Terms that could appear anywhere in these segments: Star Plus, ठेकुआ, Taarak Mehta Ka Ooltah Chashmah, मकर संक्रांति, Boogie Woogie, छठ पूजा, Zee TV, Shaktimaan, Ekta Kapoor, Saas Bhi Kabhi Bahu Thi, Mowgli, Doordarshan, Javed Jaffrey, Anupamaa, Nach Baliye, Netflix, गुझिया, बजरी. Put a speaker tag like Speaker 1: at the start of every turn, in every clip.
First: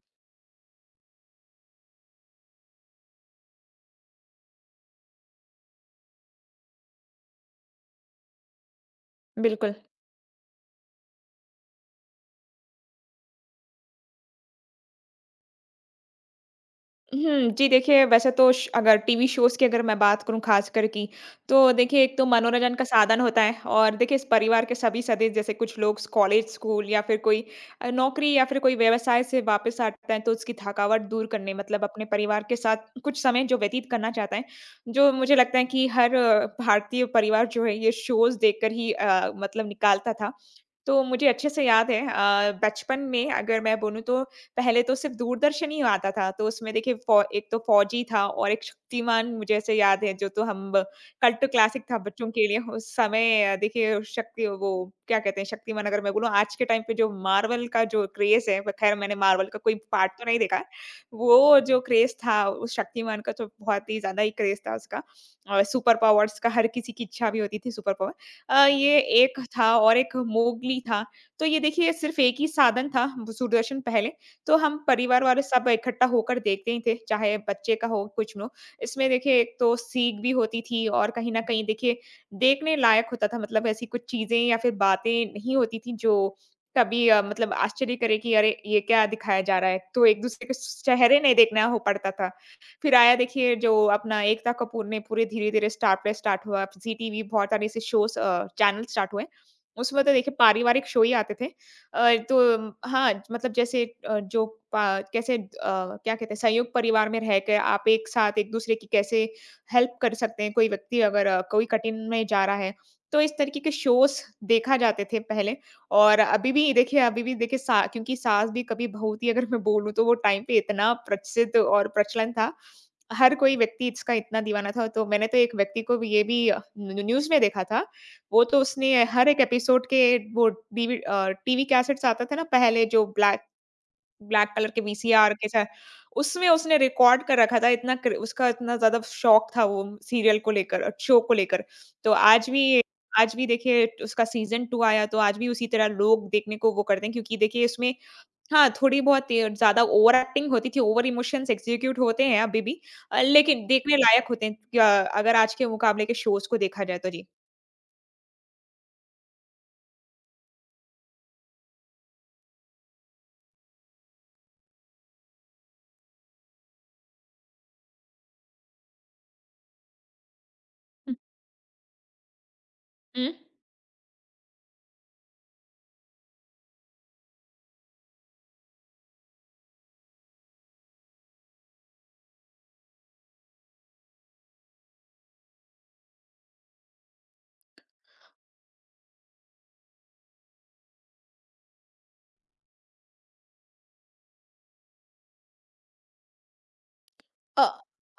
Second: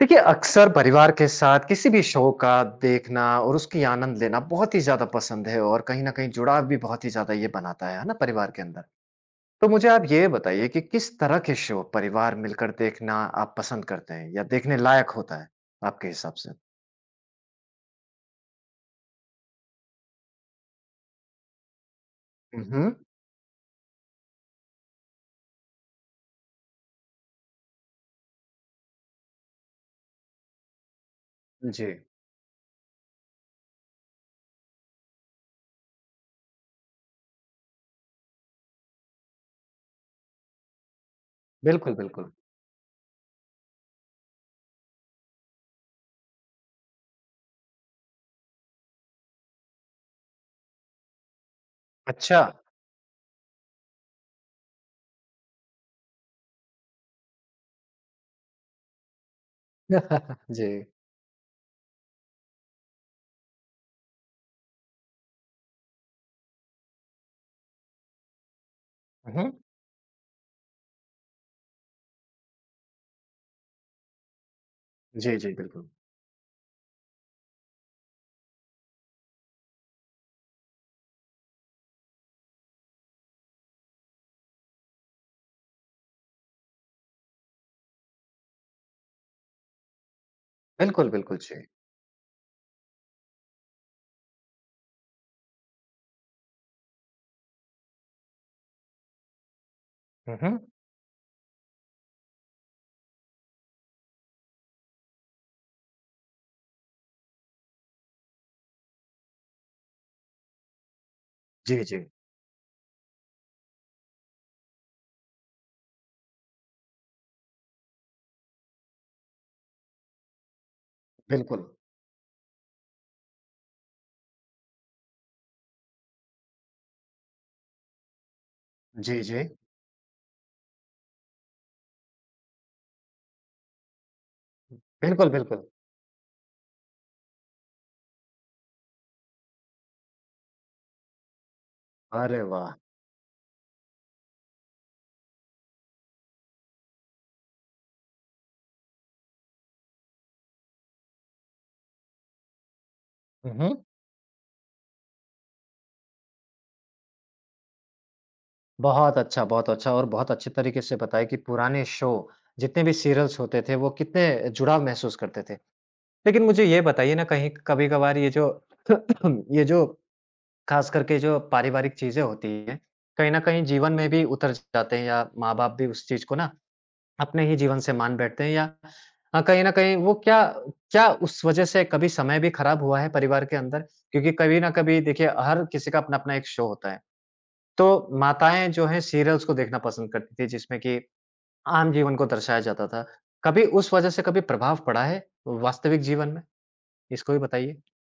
Speaker 1: देखिए, अक्सर परिवार के साथ किसी भी show का देखना और उसकी आनंद लेना बहुत ही ज़्यादा पसंद है और कहीं न कहीं जुड़ाव भी बहुत ही ज़्यादा ये बनाता है ना? परिवार के अंदर। तो
Speaker 2: बिल्कुल।
Speaker 1: मुझे आप ये बताइए कि किस तरह के शो परिवार मिलकर देखना आप पसंद करते हैं या देखने लायक होता है, आपके हिसाब से?
Speaker 2: जी, देखिए, वैसे तो श अगर टीवी शोज़ की अगर मैं बात करूँ, ख़ासकर की, तो देखिए, एक तो
Speaker 1: हुँ,
Speaker 2: मनोरंजन का
Speaker 1: हुँ।
Speaker 2: साधन होता है। और देखिए, इस परिवार के सभी सदस्य, जैसे कुछ लोग स कॉलेज, स्कूल या फिर कोई नौकरी या फिर कोई व्यवसाय से वापस आता है, तो उसकी थकावट दूर करने मतलब
Speaker 1: जी।
Speaker 2: अपने परिवार के साथ कुछ समय जो व्यतीत करना चाहता है, जो मुझे लगता है कि हर भारतीय परिवार जो है, ये शोज़ देखकर ही मतलब निकालता था। तो मुझे अच्छे से याद
Speaker 1: बिल्कुल,
Speaker 2: है,
Speaker 1: बिल्कुल।
Speaker 2: बचपन में अगर मैं बोलूँ, तो पहले तो सिर्फ़ दूरदर्शन ही आता था। तो उसमें देखिए, फ़ौ एक तो फौजी था और एक शक्तिमान, मुझे ऐसे याद है, जो तो हम कल्ट क्लासिक था बच्चों
Speaker 1: अच्छा।
Speaker 2: के लिए। उस समय देखिए, शक्ति वो क्या कहते हैं, शक्तिमान, अगर मैं बोलूँ आज के टाइम पे जो मार्वल का जो क्रेज़ है, ख़ैर मैंने मार्वल का कोई पार्ट तो नहीं देखा है।
Speaker 1: जी।
Speaker 2: वो जो क्रेज़ था उस शक्तिमान का, तो बहुत ही ज़्यादा ही क्रेज़ था उसका। और सुपर पावर्स का हर किसी की इच्छा भी होती थी, सुपर पावर। ये
Speaker 1: हुँ,
Speaker 2: एक
Speaker 1: हुँ।
Speaker 2: था, और एक मोगली था। तो ये देखिए, सिर्फ़ एक ही साधन था दूरदर्शन पहले। तो हम परिवार
Speaker 1: जी,
Speaker 2: वाले
Speaker 1: जी,
Speaker 2: सब
Speaker 1: बिल्कुल।
Speaker 2: इकट्ठा होकर देखते ही थे, चाहे बच्चे का हो, कुछ हो। इसमें देखिए, एक तो सीख भी होती थी, और कहीं न कहीं देखिए देखने लायक होता था। मतलब ऐसी कुछ चीज़ें या फिर बातें नहीं होती थी जो कभी मतलब आश्चर्य करे, कि अरे! ये क्या दिखाया जा रहा है? तो एक-दूसरे के स
Speaker 1: बिल्कुल,
Speaker 2: चेहरे नहीं
Speaker 1: बिल्कुल, जी।
Speaker 2: देखना हो पड़ता था। फिर आया देखिए, जो अपना एकता कपूर ने पूरे धीरे-धीरे स्टार प्लस स्टार्ट हुआ, ज़ी टीवी, बहुत सारे ऐसे शोज़ चैनल स्टार्ट हुए। उसमें तो देखिए
Speaker 1: हुँ, हुँ।
Speaker 2: पारिवारिक शो ही आते थे। तो हाँ, मतलब जैसे जो पा कैसे क्या कहते हैं, संयुक्त परिवार में रह के आप एक साथ एक-दूसरे की कैसे हेल्प कर सकते हैं, कोई व्यक्ति अगर कोई
Speaker 1: जी,
Speaker 2: कठिन
Speaker 1: जी।
Speaker 2: में जा रहा है। तो इस तरीके के शोज़ देखा जाते थे पहले। और अभी भी देखिए सा क्योंकि सास भी कभी बहू थी, अगर मैं बोलूँ तो वो टाइम पे इतना प्रचलित
Speaker 1: बिल्कुल।
Speaker 2: और प्रचलन था। हर कोई व्यक्ति इसका इतना दीवाना था, तो मैंने तो एक व्यक्ति को भी ये भी न्यूज़ में देखा था। वो तो उसने
Speaker 1: जी,
Speaker 2: हर एक
Speaker 1: जी।
Speaker 2: एपिसोड के वो टीवी कैसेट्स आता था ना पहले, जो ब्लैक ब्लैक कलर के
Speaker 1: बिल्कुल,
Speaker 2: वीसीआर के
Speaker 1: बिल्कुल।
Speaker 2: साथ, उसमें उसने रिकॉर्ड कर रखा था। इतना क्र उसका इतना ज़्यादा शौक था वो, सीरियल को लेकर, और शो को लेकर। तो
Speaker 1: अरे
Speaker 2: आज
Speaker 1: वाह!
Speaker 2: भी आज भी देखिए उसका सीज़न 2 आया, तो आज भी उसी तरह लोग देखने को वो करते हैं, क्योंकि देखिए इसमें, हाँ, थोड़ी बहुत ये ज़्यादा ओवर एक्टिंग होती थी, ओवर इमोशंस एग्ज़ीक्यूट होते हैं अभी भी लेकिन देखने लायक होते हैं, अगर आज के मुकाबले के शोज़ को देखा जाए, तो। जी।
Speaker 1: बहुत अच्छा और बहुत अच्छे तरीके से बताया कि पुराने शो, जितने भी सीरियल्स होते थे, वो कितने जुड़ाव महसूस करते थे। लेकिन मुझे ये बताइए ना कहीं कभी-कभार ये जो ये जो ख़ास
Speaker 2: हुँ।
Speaker 1: करके जो पारिवारिक चीज़ें होती हैं, कहीं
Speaker 2: हुँ।
Speaker 1: न कहीं जीवन में भी उतर जाते हैं या माँ-बाप भी उस चीज़ को ना अपने ही जीवन से मान बैठते हैं या कहीं न कहीं वो क्या क्या उस वज़ह से कभी समय भी ख़राब हुआ है परिवार के अंदर? क्योंकि कभी न कभी देखिए हर किसी का अपना-अपना एक शो होता है। तो माताएँ जो हैं सीरियल्स को देखना पसंद करती थी जिसमें कि आम जीवन को दर्शाया जाता था। कभी उस वज़ह से कभी प्रभाव पड़ा है वास्तविक जीवन में? इसको भी
Speaker 2: अ
Speaker 1: बताइए।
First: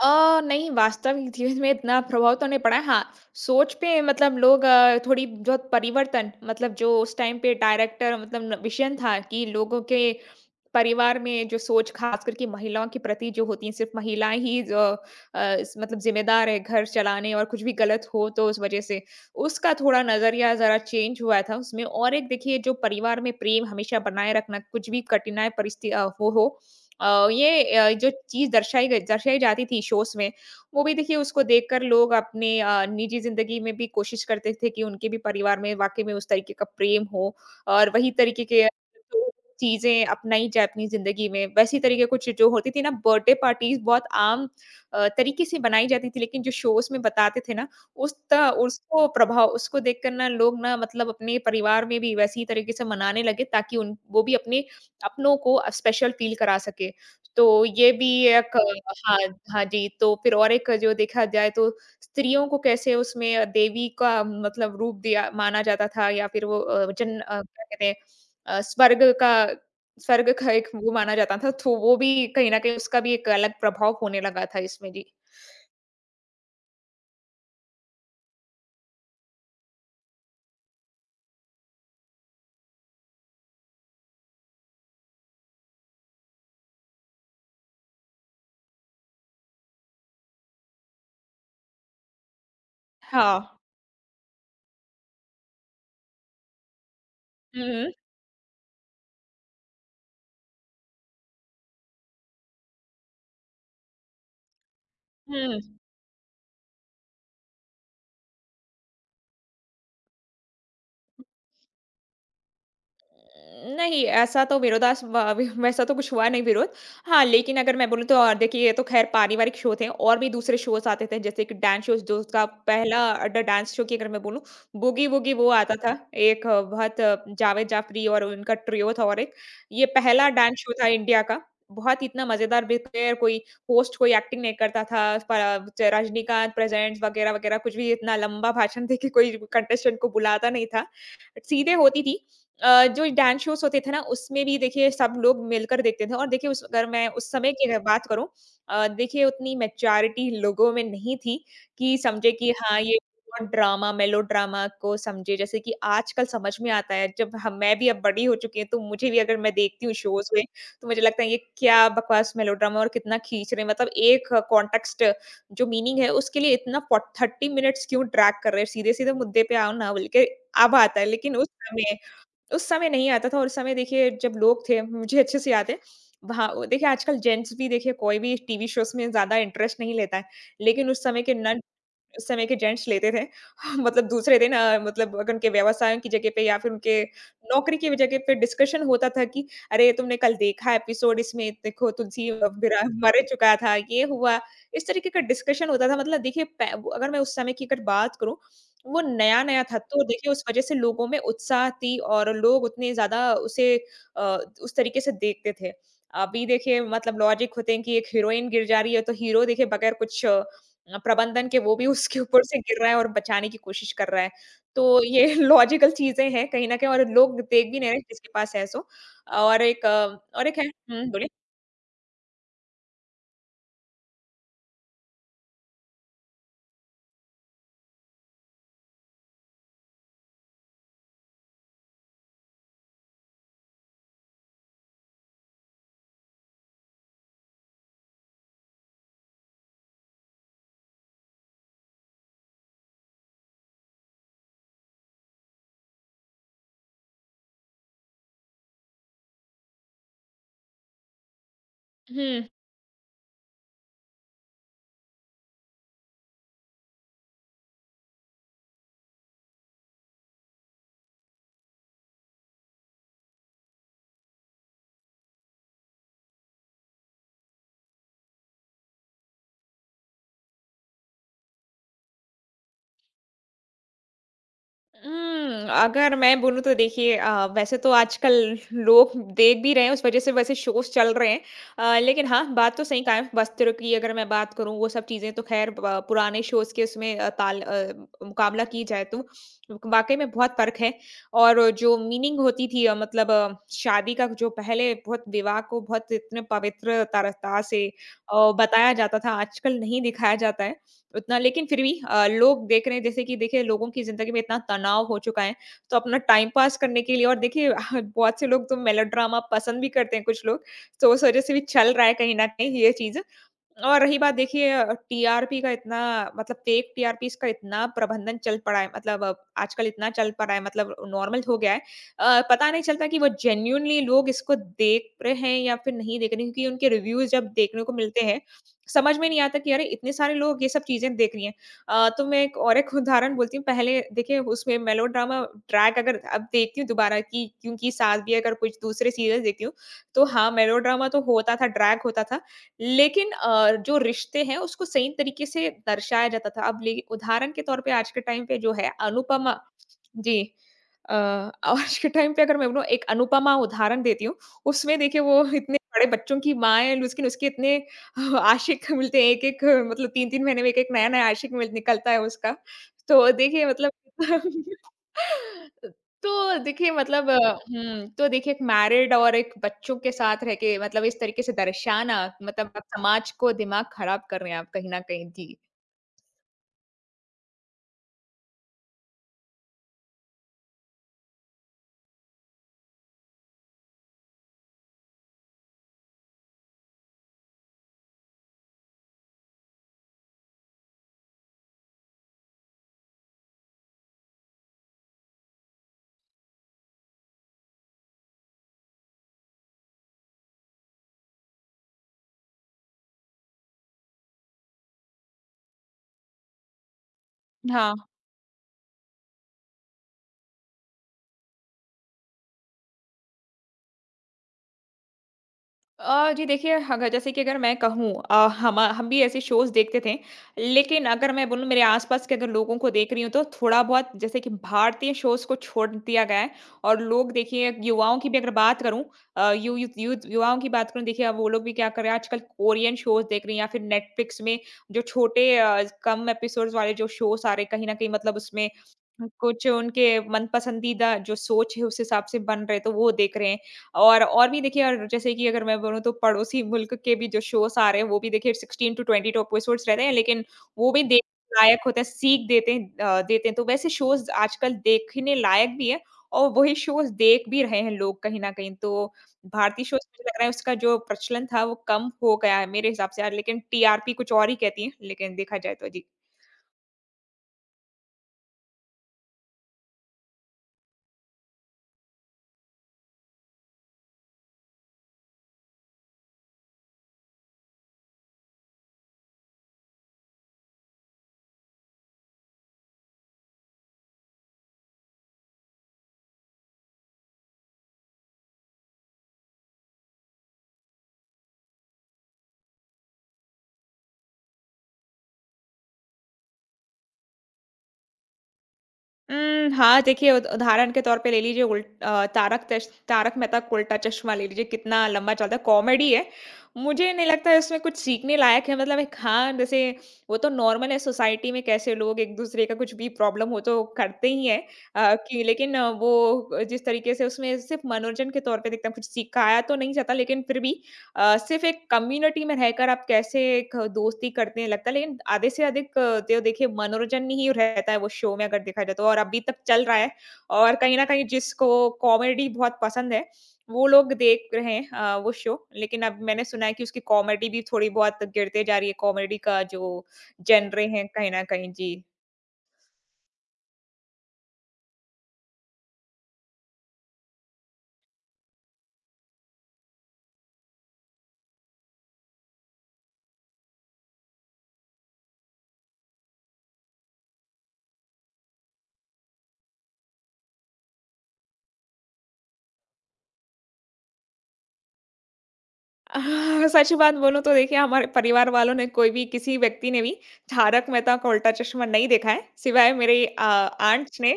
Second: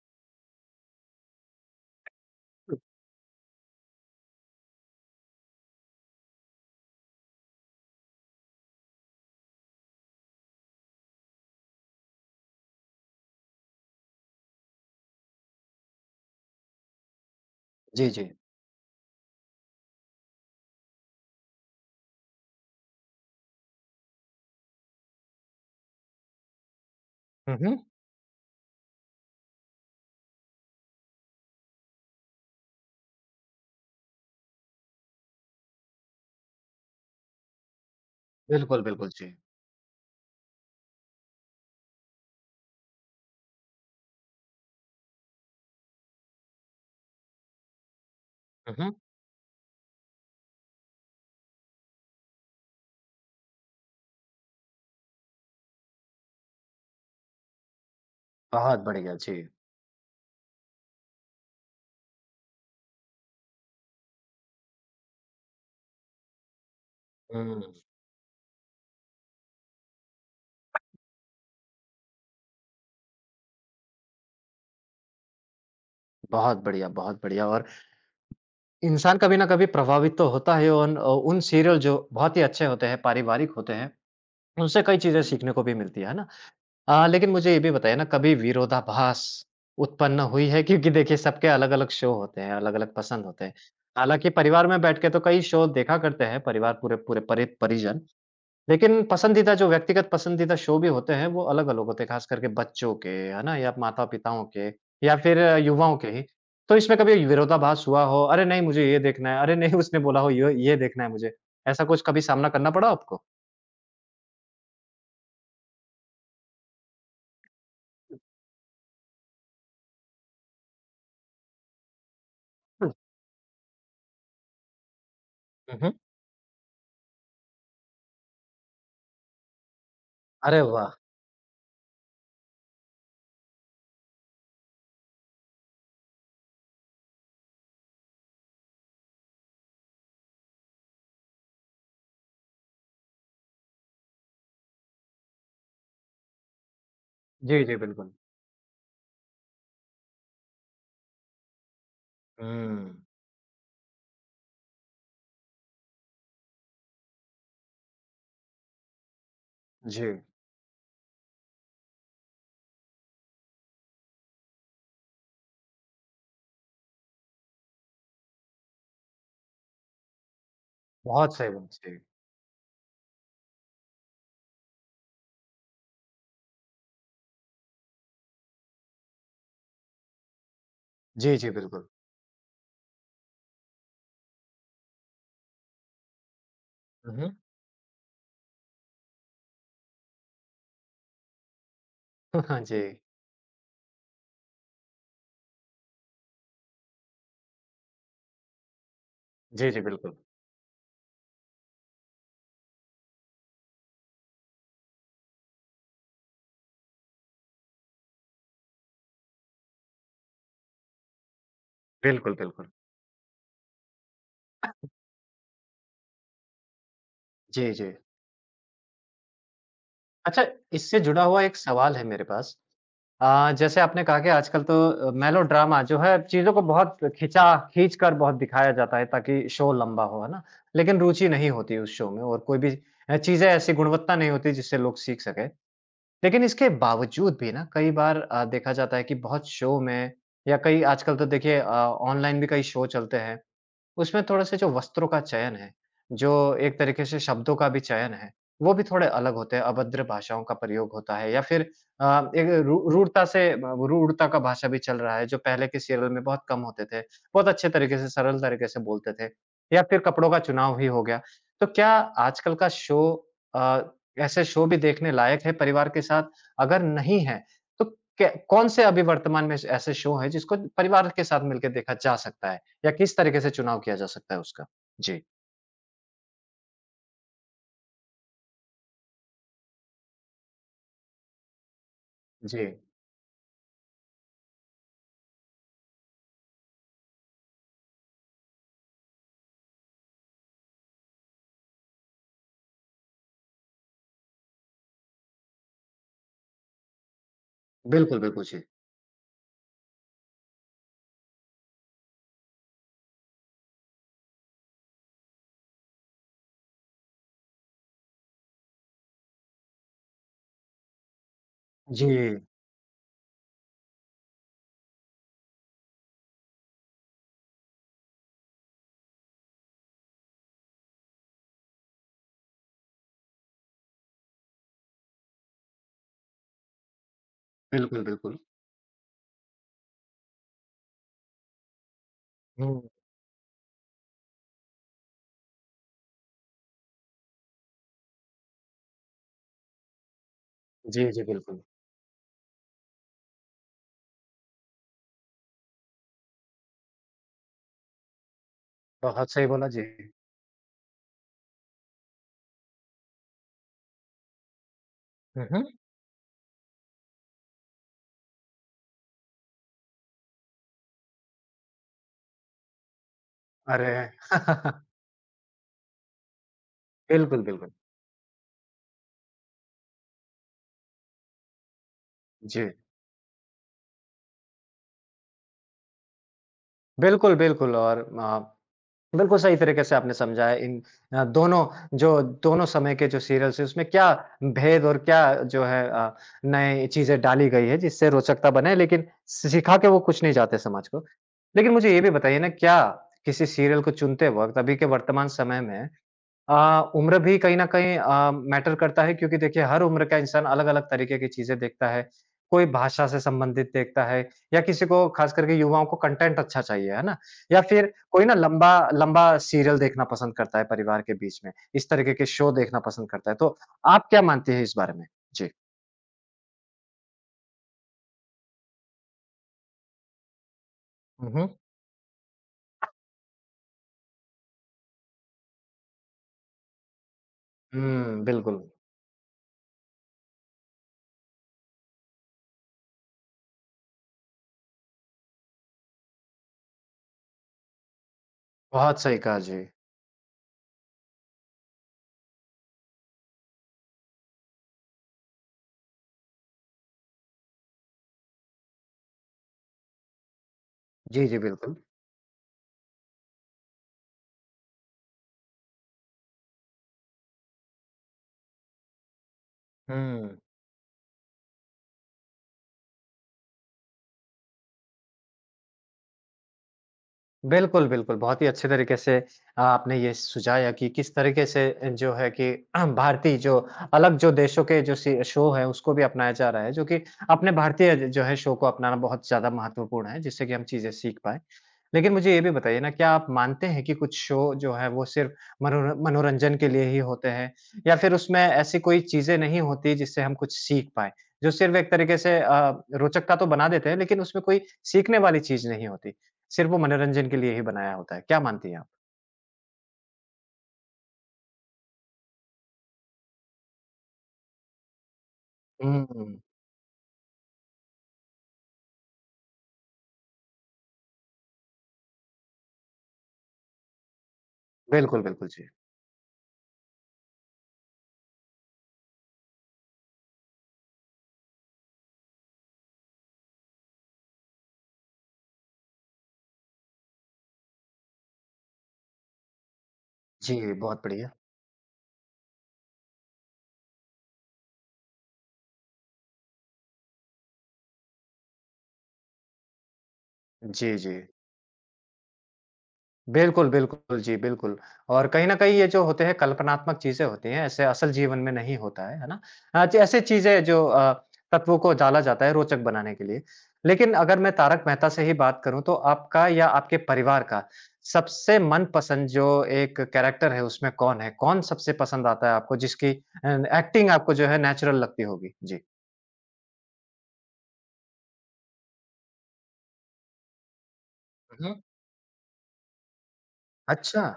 Speaker 2: नहीं, वास्तविक जीवन में इतना प्रभाव तो नहीं पड़ा है। हाँ, सोच पे मतलब लोग थोड़ी बहुत परिवर्तन, मतलब जो उस टाइम पे डायरेक्टर मतलब विजन था कि लोगों के परिवार में जो सोच, खास करके महिलाओं के प्रति जो होती है, सिर्फ महिलाएं ही जो, इस मतलब जिम्मेदार है घर चलाने, और कुछ भी गलत
Speaker 1: जी,
Speaker 2: हो
Speaker 1: जी।
Speaker 2: तो उस वजह से उसका थोड़ा नजरिया जरा चेंज हुआ था उसमें। और एक देखिए, जो परिवार में प्रेम हमेशा बनाए रखना कुछ भी कठिनाई परिस्थिति हो
Speaker 1: हुँ,
Speaker 2: ये
Speaker 1: हुँ।
Speaker 2: जो चीज दर्शाई जाती थी शोस में, वो भी देखिए उसको देखकर लोग अपने निजी जिंदगी में भी कोशिश करते थे कि उनके भी परिवार में वाकई में उस तरीके का प्रेम हो, और वही तरीके के
Speaker 1: बिल्कुल, बिल्कुल,
Speaker 2: तो
Speaker 1: जी।
Speaker 2: चीज़ें अपनाई जाए अपनी ज़िंदगी में। वैसी तरीके कुछ जो होती थी ना, बर्थडे पार्टीज़ बहुत आम तरीके से बनाई जाती थी, लेकिन जो शोज़ में बताते थे ना, उस त
Speaker 1: हुँ, हुँ।
Speaker 2: उसको प्रभाव उसको देखकर ना लोग, ना मतलब अपने परिवार में भी वैसी तरीके से मनाने लगे, ताकि उन वो भी अपने अपनों को स्पेशल फ़ील करा सके। तो ये भी एक
Speaker 1: बहुत बढ़िया,
Speaker 2: हाँ,
Speaker 1: जी।
Speaker 2: हाँ जी। तो फिर और एक जो देखा जाए, तो स्त्रियों को कैसे उसमें देवी का मतलब रूप दिया माना जाता था, या फिर वो क्या
Speaker 1: हुँ।
Speaker 2: कहते हैं, अ, स्वर्ग का स्वर्ग का एक वो माना जाता था, तो वो भी कहीं न कहीं उसका भी एक अलग प्रभाव होने लगा था इसमें। जी।
Speaker 1: बहुत बढ़िया और इंसान कभी न कभी प्रभावित तो होता है उन उन सीरियल जो बहुत ही अच्छे होते हैं, पारिवारिक होते हैं, उनसे कई चीज़ें हुँ। सीखने को भी मिलती है ना? लेकिन मुझे ये भी बताइए ना कभी विरोधाभास उत्पन्न हुई है? क्योंकि देखिए सबके अलग-अलग शो होते हैं, अलग-अलग पसंद
Speaker 2: हाँ।
Speaker 1: होते हैं। हालाँकि परिवार में बैठ के तो कई शो देखा करते हैं परिवार पूरे पूरे परि
Speaker 2: हुँ, हुँ।
Speaker 1: परिजन। लेकिन पसंदीदा जो व्यक्तिगत पसंदीदा शो भी होते हैं वो अलग-अलग होते हैं, खास करके बच्चों के, है ना? या माता-पिताओं के या फिर
Speaker 2: हुँ।
Speaker 1: युवाओं के ही। तो इसमें कभी विरोधाभास हुआ हो, "अरे नहीं मुझे ये देखना है, अरे नहीं उसने बोला हो यो ये देखना है मुझे।" ऐसा कुछ कभी सामना करना पड़ा आपको?
Speaker 2: नहीं, ऐसा तो विरोधास व वि वैसा तो कुछ हुआ नहीं, विरोध। हाँ, लेकिन अगर मैं बोलूँ तो देखिए, ये तो खैर पारिवारिक शो थे, और भी दूसरे शोज़ आते थे, जैसे कि डांस शोज़। जो उसका
Speaker 1: हुँ।
Speaker 2: पहला ड डांस शो की अगर मैं बोलूँ, बूगी वूगी वो आता
Speaker 1: हुँ,
Speaker 2: था।
Speaker 1: हुँ।
Speaker 2: एक बहुत जावेद जाफ़री और उनका ट्रियो था, और एक, ये पहला डांस
Speaker 1: अरे
Speaker 2: शो था
Speaker 1: वाह!
Speaker 2: इंडिया का। बहुत इतना मज़ेदार, बेखैर कोई होस्ट, कोई एक्टिंग नहीं करता था। प च रजनीकांत प्रेजेंट्स वगैरह-वगैरह कुछ भी इतना लंबा भाषण देके कोई कंटेस्टेंट को बुलाता नहीं था। सीधे होती थी। अ, जो डांस शोज़ होते थे ना, उसमें भी देखिए सब लोग मिलकर देखते थे। और देखिए, उस अगर मैं उस समय
Speaker 1: जी,
Speaker 2: की
Speaker 1: जी,
Speaker 2: अगर बात
Speaker 1: बिल्कुल।
Speaker 2: करूँ, देखिए, उतनी मैच्योरिटी लोगों में नहीं थी कि समझे कि हाँ,
Speaker 1: हुँ।
Speaker 2: ये बहुत ड्रामा, मेलोड्रामा को समझे, जैसे कि आजकल समझ में आता है। जब हम मैं भी अब बड़ी हो चुकी हूँ, तो मुझे भी अगर मैं देखती हूँ
Speaker 1: जी,
Speaker 2: शोज़ में, तो मुझे लगता है, ये क्या बकवास मेलोड्रामा और कितना खींच रहे हैं। मतलब एक कॉन्टेक्स्ट, जो मीनिंग है उसके लिए इतना पो 30 मिनट्स क्यों ड्रैग कर रहे हैं, सीधे-सीधे मुद्दे पे आओ ना बोल के अब आता है। लेकिन
Speaker 1: बहुत सही बात, जी।
Speaker 2: उस समय नहीं आता था। और उस समय देखिए जब लोग थे, मुझे अच्छे से याद है, वहाँ देखिए आजकल जेंट्स भी देखिए कोई भी टीवी शोज़ में ज़्यादा इंटरेस्ट नहीं लेता है। लेकिन
Speaker 1: जी, जी, बिल्कुल।
Speaker 2: उस समय के जेंट्स लेते थे। मतलब दूसरे दिन, मतलब अगर उनके व्यवसायों की जगह पे, या फिर उनके
Speaker 1: उहुँ।
Speaker 2: नौकरी की भी जगह पे डिस्कशन होता था, कि, "अरे! तुमने कल देखा एपिसोड? इसमें देखो तुलसी बिरा
Speaker 1: जी।
Speaker 2: मर चुका था, ये हुआ।" इस तरीके का डिस्कशन होता था। मतलब देखिए पै वो अगर मैं उस समय की अगर बात करूँ, वो नया-नया
Speaker 1: जी,
Speaker 2: था,
Speaker 1: जी,
Speaker 2: तो
Speaker 1: बिल्कुल।
Speaker 2: देखिए उस वजह से लोगों में उत्साह थी और लोग उतने ज़्यादा उसे अ, उस तरीके से देखते थे। अभी देखिए मतलब लॉजिक होते हैं कि एक हीरोइन गिर जा रही है तो हीरो देखिए बगैर कुछ प्रबंधन के वो भी उसके
Speaker 1: बिल्कुल,
Speaker 2: ऊपर से
Speaker 1: बिल्कुल।
Speaker 2: गिर रहा है और बचाने की कोशिश कर रहा है। तो ये लॉजिकल चीज़ें हैं कहीं न कहीं, और लोग देख
Speaker 1: जी,
Speaker 2: भी नहीं
Speaker 1: जी।
Speaker 2: रहे जिसके पास है सो। और एक अ,
Speaker 1: अच्छा
Speaker 2: और एक है,
Speaker 1: इससे
Speaker 2: हुँ,
Speaker 1: जुड़ा
Speaker 2: बोलिए।
Speaker 1: हुआ एक सवाल है मेरे पास। जैसे आपने कहा कि आजकल तो मेलोड्रामा जो है चीज़ों को बहुत खिंचा खींच कर बहुत दिखाया जाता है ताकि शो लंबा हो, है ना? लेकिन रुचि नहीं होती उस शो में और कोई भी चीज़ें ऐसी गुणवत्ता नहीं होती जिससे लोग सीख सकें। लेकिन इसके बावजूद भी ना कई बार देखा जाता है कि बहुत शो में या कई आजकल तो देखिए ऑनलाइन भी कई शो चलते हैं। उसमें थोड़े-से जो वस्त्रों का चयन है, जो एक तरीके से शब्दों का भी चयन है, वो भी थोड़े अलग होते हैं, अभद्र भाषाओं का प्रयोग होता है या फिर अ, एक रू रूढ़ता से ब रूढ़ता का भाषा भी चल रहा है, जो पहले के सीरियल में बहुत कम होते थे। बहुत अच्छे तरीके से, सरल तरीके से बोलते थे या फिर कपड़ों का चुनाव ही हो गया। तो क्या आजकल का शो अ, ऐसे शो भी देखने लायक है परिवार के साथ? अगर नहीं है, तो कै कौन-से अभी वर्तमान में ऐसे शो हैं, जिसको परिवार के साथ मिलके देखा जा सकता है? या किस तरीके से चुनाव किया जा सकता है उसका? जी।
Speaker 2: अगर मैं बोलूँ, तो देखिए, वैसे तो आजकल लोग देख भी रहे हैं, उस वज़ह से वैसे शोज़ चल रहे हैं। लेकिन हाँ,
Speaker 1: जी।
Speaker 2: बात तो सही कहा है। वस्त्रों की अगर मैं बात करूँ, वो सब चीज़ें तो ख़ैर ब पुराने शोज़ के उसमें मुकाबला की जाए तो वाक़ई में बहुत फ़र्क है। और जो मीनिंग होती थी, मतलब, शादी का जो पहले बहुत, विवाह को बहुत इतने पवित्र तरह से
Speaker 1: बिल्कुल, बिल्कुल, जी।
Speaker 2: बताया जाता था, आजकल नहीं दिखाया जाता है उतना। लेकिन फिर भी लोग देख रहे हैं, जैसे कि देखिए लोगों की ज़िंदगी में इतना तनाव हो चुका है, तो अपना टाइम पास करने के लिए। और देखिए, बहुत से लोग तो मेलोड्रामा पसंद भी करते हैं कुछ लोग, तो उस वज़ह से भी चल रहा है कहीं
Speaker 1: जी।
Speaker 2: न कहीं ये चीज़। और रही बात देखिए, टीआरपी का इतना, मतलब फेक टीआरपीज़ का इतना प्रबंधन चल पड़ा है, मतलब अब आजकल इतना चल पड़ा है, मतलब नॉर्मल हो गया है। पता नहीं चलता कि वो जेन्युइनली लोग इसको देख रहे हैं या फिर नहीं देख रहे हैं, क्योंकि उनके रिव्यूज़ जब देखने को
Speaker 1: बिल्कुल,
Speaker 2: मिलते
Speaker 1: बिल्कुल।
Speaker 2: हैं, समझ में नहीं आता, कि अरे! इतने सारे लोग ये सब चीज़ें देख रही हैं। तो मैं एक और
Speaker 1: हुँ।
Speaker 2: एक उदाहरण बोलती हूँ पहले देखिए उसमें मेलोड्रामा ट्रैक अगर अब देखती हूँ दोबारा कि क्योंकि साथ भी अगर कुछ दूसरे सीरियल्स देखती हूँ, तो हाँ,
Speaker 1: जी,
Speaker 2: मेलोड्रामा तो
Speaker 1: जी,
Speaker 2: होता
Speaker 1: बिल्कुल।
Speaker 2: था, ड्रैग होता था। लेकिन जो रिश्ते हैं उसको सही तरीके से दर्शाया जाता था। अब ले उदाहरण के तौर पे आज के टाइम पे जो है
Speaker 1: बहुत सही
Speaker 2: अनुपम
Speaker 1: बोला, जी।
Speaker 2: जी। आज के टाइम पे अगर मैं बोलूँ एक अनुपमा उदाहरण देती हूँ, उसमें देखिए वो
Speaker 1: हुँ, हुँ।
Speaker 2: इतने बड़े बच्चों की माँ है लेकिन उसके इतने आशिक मिलते हैं एक-एक मतलब 3-3 महीने में एक-एक नया-नया आशिक मिल निकलता है उसका। तो देखिए मतलब
Speaker 1: अरे! बिल्कुल, बिल्कुल।
Speaker 2: तो देखिए एक मैरिड और एक बच्चों के साथ रह के मतलब इस तरीके से दर्शाना
Speaker 1: जी।
Speaker 2: मतलब आप समाज को दिमाग खराब कर रहे हैं आप कहीं न कहीं। जी।
Speaker 1: बिल्कुल, बिल्कुल और बिल्कुल सही तरीके से आपने समझा है इन दोनों जो दोनों समय के जो सीरियल्स हैं उसमें क्या भेद और क्या जो है नए चीज़ें डाली गई है जिससे रोचकता बने लेकिन सिखा के वो कुछ नहीं जाते समाज को। लेकिन मुझे ये भी बताइए ना क्या किसी सीरियल को चुनते वक़्त अभी के वर्तमान समय में अ, उम्र भी कहीं न कहीं मैटर करता है क्योंकि देखिए हर उम्र का इंसान अलग-अलग तरीके की चीज़ें देखता है। कोई भाषा से संबंधित देखता है या किसी को ख़ास करके युवाओं को कंटेंट अच्छा चाहिए, है ना? या फिर
Speaker 2: हाँ।
Speaker 1: कोई ना लंबा लंबा सीरियल देखना पसंद करता है परिवार के बीच में, इस तरीके के शो देखना पसंद करता है। तो आप क्या मानती हैं इस बारे में? जी।
Speaker 2: जी देखिए, अगर जैसे कि अगर मैं कहूँ हम भी ऐसे शोज़ देखते थे। लेकिन
Speaker 1: हुँ,
Speaker 2: अगर मैं
Speaker 1: हुँ।
Speaker 2: बोलूँ मेरे आस-पास के अगर लोगों को देख रही हूँ तो थोड़ा-बहुत जैसे कि भारतीय शोज़ को छोड़ दिया गया है और लोग देखिए युवाओं
Speaker 1: हुँ,
Speaker 2: की भी अगर
Speaker 1: बिल्कुल।
Speaker 2: बात करूँ अ, यू यू यूथ युवाओं की बात करूँ देखिए अब वो लोग भी क्या कर रहे हैं आजकल कोरियन शोज़ देख रही हैं या फिर नेटफ्लिक्स में जो छोटे कम एपिसोड्स वाले जो शोज़ आ रहे हैं कहीं न कहीं मतलब उसमें
Speaker 1: बहुत सही कहा, जी।
Speaker 2: कुछ उनके मन पसंदीदा जो सोच है उस हिसाब से बन रहे हैं तो वो देख रहे हैं। और भी देखिए और जैसे कि अगर मैं बोलूँ तो पड़ोसी मुल्क के भी जो शोज़ आ रहे हैं, वो भी देखिए 16-20 टॉप एपिसोड्स रहते हैं, लेकिन वो भी
Speaker 1: जी, जी,
Speaker 2: देखने
Speaker 1: बिल्कुल।
Speaker 2: लायक होते हैं, सीख देते हैं। तो वैसे शोज़ आजकल देखने लायक भी है और वही शोज़ देख भी रहे हैं लोग कहीं न कहीं। तो भारतीय शोज़ मुझे लग
Speaker 1: हुँ।
Speaker 2: रहा है उसका जो प्रचलन था, वो कम हो गया है मेरे हिसाब से यार, लेकिन टीआरपी कुछ और ही कहती है, लेकिन देखा जाए तो जी।
Speaker 1: बिल्कुल, बिल्कुल। बहुत ही अच्छे तरीके से आपने ये सुझाया कि किस तरीके से जो है कि भारतीय जो अलग जो देशों के जो सी शो है उसको भी अपनाया जा रहा है, जो कि अपने भारतीय ज जो है शो को अपनाना बहुत ज़्यादा महत्वपूर्ण है, जिससे कि हम चीज़ें सीख पाएँ। लेकिन मुझे ये भी बताइए ना क्या आप मानते हैं कि कुछ शो जो है वो सिर्फ़ मनोरंजन के लिए ही होते हैं? या फिर उसमें ऐसी कोई चीज़ें नहीं होती जिससे हम कुछ सीख पाएँ? जो सिर्फ़ एक तरीके से रोचकता तो बना देते हैं लेकिन उसमें कोई सीखने वाली चीज़ नहीं होती। सिर्फ़ वो मनोरंजन के लिए ही बनाया होता है। क्या मानती हैं आप?
Speaker 2: हाँ, देखिए उद उदाहरण के तौर पे ले लीजिए उल अ, तारक तश तारक मेहता का उल्टा चश्मा ले लीजिए, कितना लंबा चलता है, कॉमेडी है।
Speaker 1: हुँ।
Speaker 2: मुझे नहीं लगता है इसमें कुछ सीखने लायक है मतलब एक हाँ, जैसे वो तो नॉर्मल है सोसाइटी में कैसे लोग एक-दूसरे का कुछ भी प्रॉब्लम हो तो करते ही हैं। अ,
Speaker 1: बिल्कुल,
Speaker 2: कि
Speaker 1: बिल्कुल, जी।
Speaker 2: लेकिन वो जिस तरीके से उसमें सिर्फ़ मनोरंजन के तौर पे देखता हूँ, कुछ सिखाया तो नहीं जाता लेकिन फिर भी सिर्फ एक कम्युनिटी में रहकर आप कैसे एक दोस्ती करते हैं लगता है लेकिन आधे से अधिक तो देखिए मनोरंजन ही रहता है वो शो में अगर देखा जाए तो और अभी तक चल रहा है
Speaker 1: जी,
Speaker 2: और कहीं
Speaker 1: बहुत
Speaker 2: ना कहीं
Speaker 1: बढ़िया।
Speaker 2: जिसको कॉमेडी बहुत पसंद है वो लोग देख रहे हैं वो शो लेकिन अब मैंने सुना है कि उसकी कॉमेडी भी थोड़ी बहुत गिरते जा रही है कॉमेडी का जो जनरे
Speaker 1: जी,
Speaker 2: है
Speaker 1: जी।
Speaker 2: कहीं ना कहीं जी।
Speaker 1: बिल्कुल, बिल्कुल, जी, बिल्कुल। और कहीं न कहीं ये जो होते हैं कल्पनात्मक चीज़ें होती हैं, ऐसे असल जीवन में नहीं होता है ना? हाँ, च ऐसे चीज़ें जो तत्वों को डाला जाता है रोचक बनाने के लिए। लेकिन अगर मैं तारक मेहता से ही बात करूँ तो आपका या आपके परिवार का सबसे मनपसंद जो एक कैरेक्टर है उसमें कौन है? कौन सबसे पसंद आता है आपको जिसकी एक्टिंग आपको जो है नेचुरल लगती होगी?
Speaker 2: हाँ, सच बात बोलूँ तो देखिए हमारे परिवार वालों ने कोई भी किसी व्यक्ति ने भी तारक मेहता का उल्टा
Speaker 1: जी।
Speaker 2: चश्मा नहीं देखा है, सिवाय मेरे आंट्स
Speaker 1: अच्छा!
Speaker 2: ने,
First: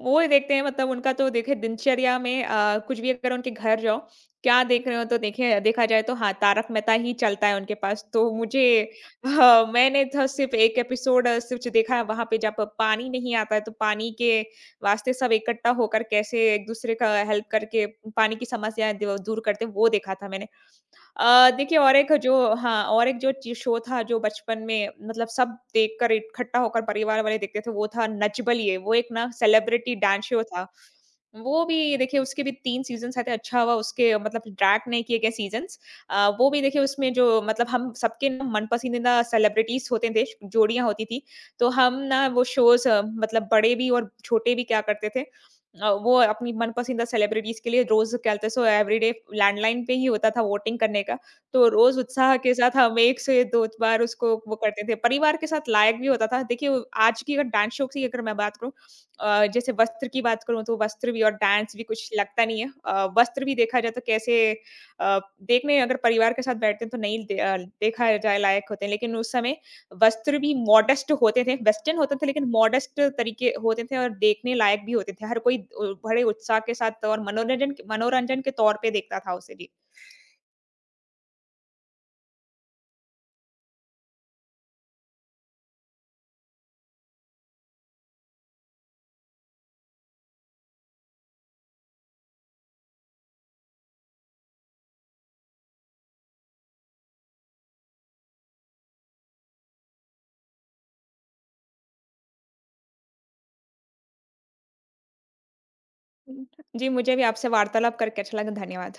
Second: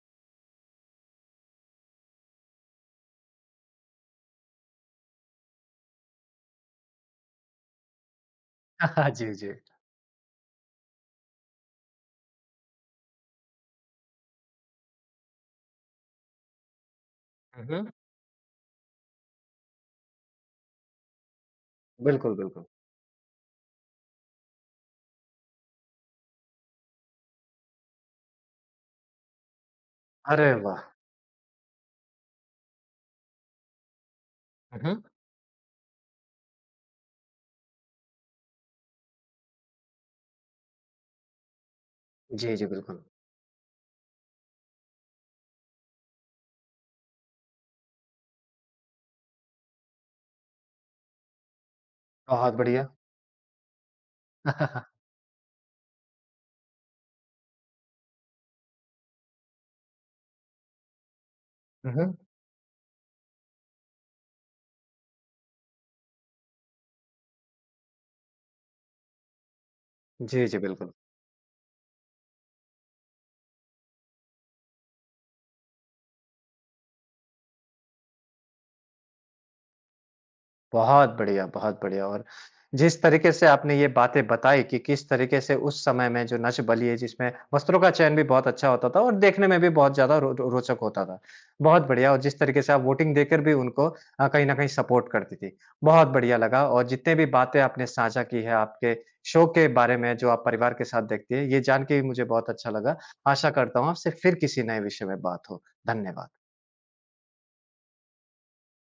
Speaker 2: वो ही देखते हैं मतलब उनका तो देखिए दिनचर्या में कुछ भी अगर उनके घर जाओ, क्या देख रहे हो तो देखिए देखा जाए तो हाँ, तारक मेहता ही चलता है उनके पास। तो मुझे
Speaker 1: जी, जी।
Speaker 2: हाँ, मैंने तो सिर्फ़ 1 एपिसोड सिर्फ़ देखा है वहाँ पे जब पानी नहीं आता है तो पानी के वास्ते सब इकट्ठा होकर कैसे एक-दूसरे का हेल्प
Speaker 1: हुँ,
Speaker 2: करके
Speaker 1: हुँ।
Speaker 2: पानी की समस्या द दूर करते हैं, वो देखा था मैंने। देखिए और एक जो
Speaker 1: बिल्कुल, बिल्कुल।
Speaker 2: हाँ, और एक जो चि शो था जो बचपन में मतलब सब देखकर इकट्ठा होकर परिवार वाले देखते थे, वो था नच बलिए, वो एक ना सेलिब्रिटी डांस शो
Speaker 1: अरे
Speaker 2: था।
Speaker 1: वाह!
Speaker 2: वो भी देखिए उसके भी 3 सीज़न्स आए थे, अच्छा हुआ उसके मतलब
Speaker 1: हुँ,
Speaker 2: ड्रैग नहीं
Speaker 1: हुँ।
Speaker 2: किए गए सीज़न्स। वो भी देखिए उसमें जो मतलब हम सबके ना मन पसंदीदा सेलिब्रिटीज़ होते थे, जोड़ियाँ होती थी। तो हम ना वो
Speaker 1: जी, जी,
Speaker 2: शोज़
Speaker 1: बिल्कुल।
Speaker 2: मतलब बड़े भी और छोटे भी क्या करते थे वो अपनी मनपसंदीदा सेलिब्रिटीज़ के लिए रोज़ कहते सो एवरीडे लैंडलाइन पे ही होता था वोटिंग करने का। तो रोज़ उत्साह के
Speaker 1: बहुत
Speaker 2: साथ
Speaker 1: बढ़िया।
Speaker 2: हम 1 से 2 बार उसको वो करते थे। परिवार के साथ लायक भी होता था। देखिए वो आज की अगर डांस शो की अगर मैं बात करूँ जैसे वस्त्र की बात करूँ तो वस्त्र भी और डांस भी
Speaker 1: हुँ,
Speaker 2: कुछ
Speaker 1: हुँ।
Speaker 2: लगता नहीं है। वस्त्र भी देखा जाए तो कैसे देखने अगर परिवार के साथ बैठते हैं तो नहीं देखा जाए लायक होते हैं। लेकिन उस समय वस्त्र
Speaker 1: जी,
Speaker 2: भी
Speaker 1: जी, बिल्कुल।
Speaker 2: मॉडेस्ट होते थे, वेस्टर्न होते थे लेकिन मॉडेस्ट तरीके होते थे और देखने लायक भी होते थे। हर कोई बड़े उत्साह के साथ और मनोरंजन मनोरंजन के तौर पे देखता था उसे। जी।
Speaker 1: बहुत बढ़िया और जिस तरीके से आपने ये बातें बताई कि किस तरीके से उस समय में जो नच बलिए जिसमें वस्त्रों का चयन भी बहुत अच्छा होता था और देखने में भी बहुत ज़्यादा रो रो रोचक होता था। बहुत बढ़िया और जिस तरीके से आप वोटिंग देकर भी उनको कहीं न कहीं सपोर्ट करती थी। बहुत बढ़िया लगा और जितने भी बातें आपने साझा की है आपके शो के बारे में जो आप परिवार के साथ देखती है, ये जान के भी मुझे बहुत अच्छा लगा। आशा करता हूँ आपसे फिर किसी नए विषय में बात हो। धन्यवाद।
Speaker 2: जी, मुझे भी आपसे वार्तालाप करके अच्छा लगा। धन्यवाद।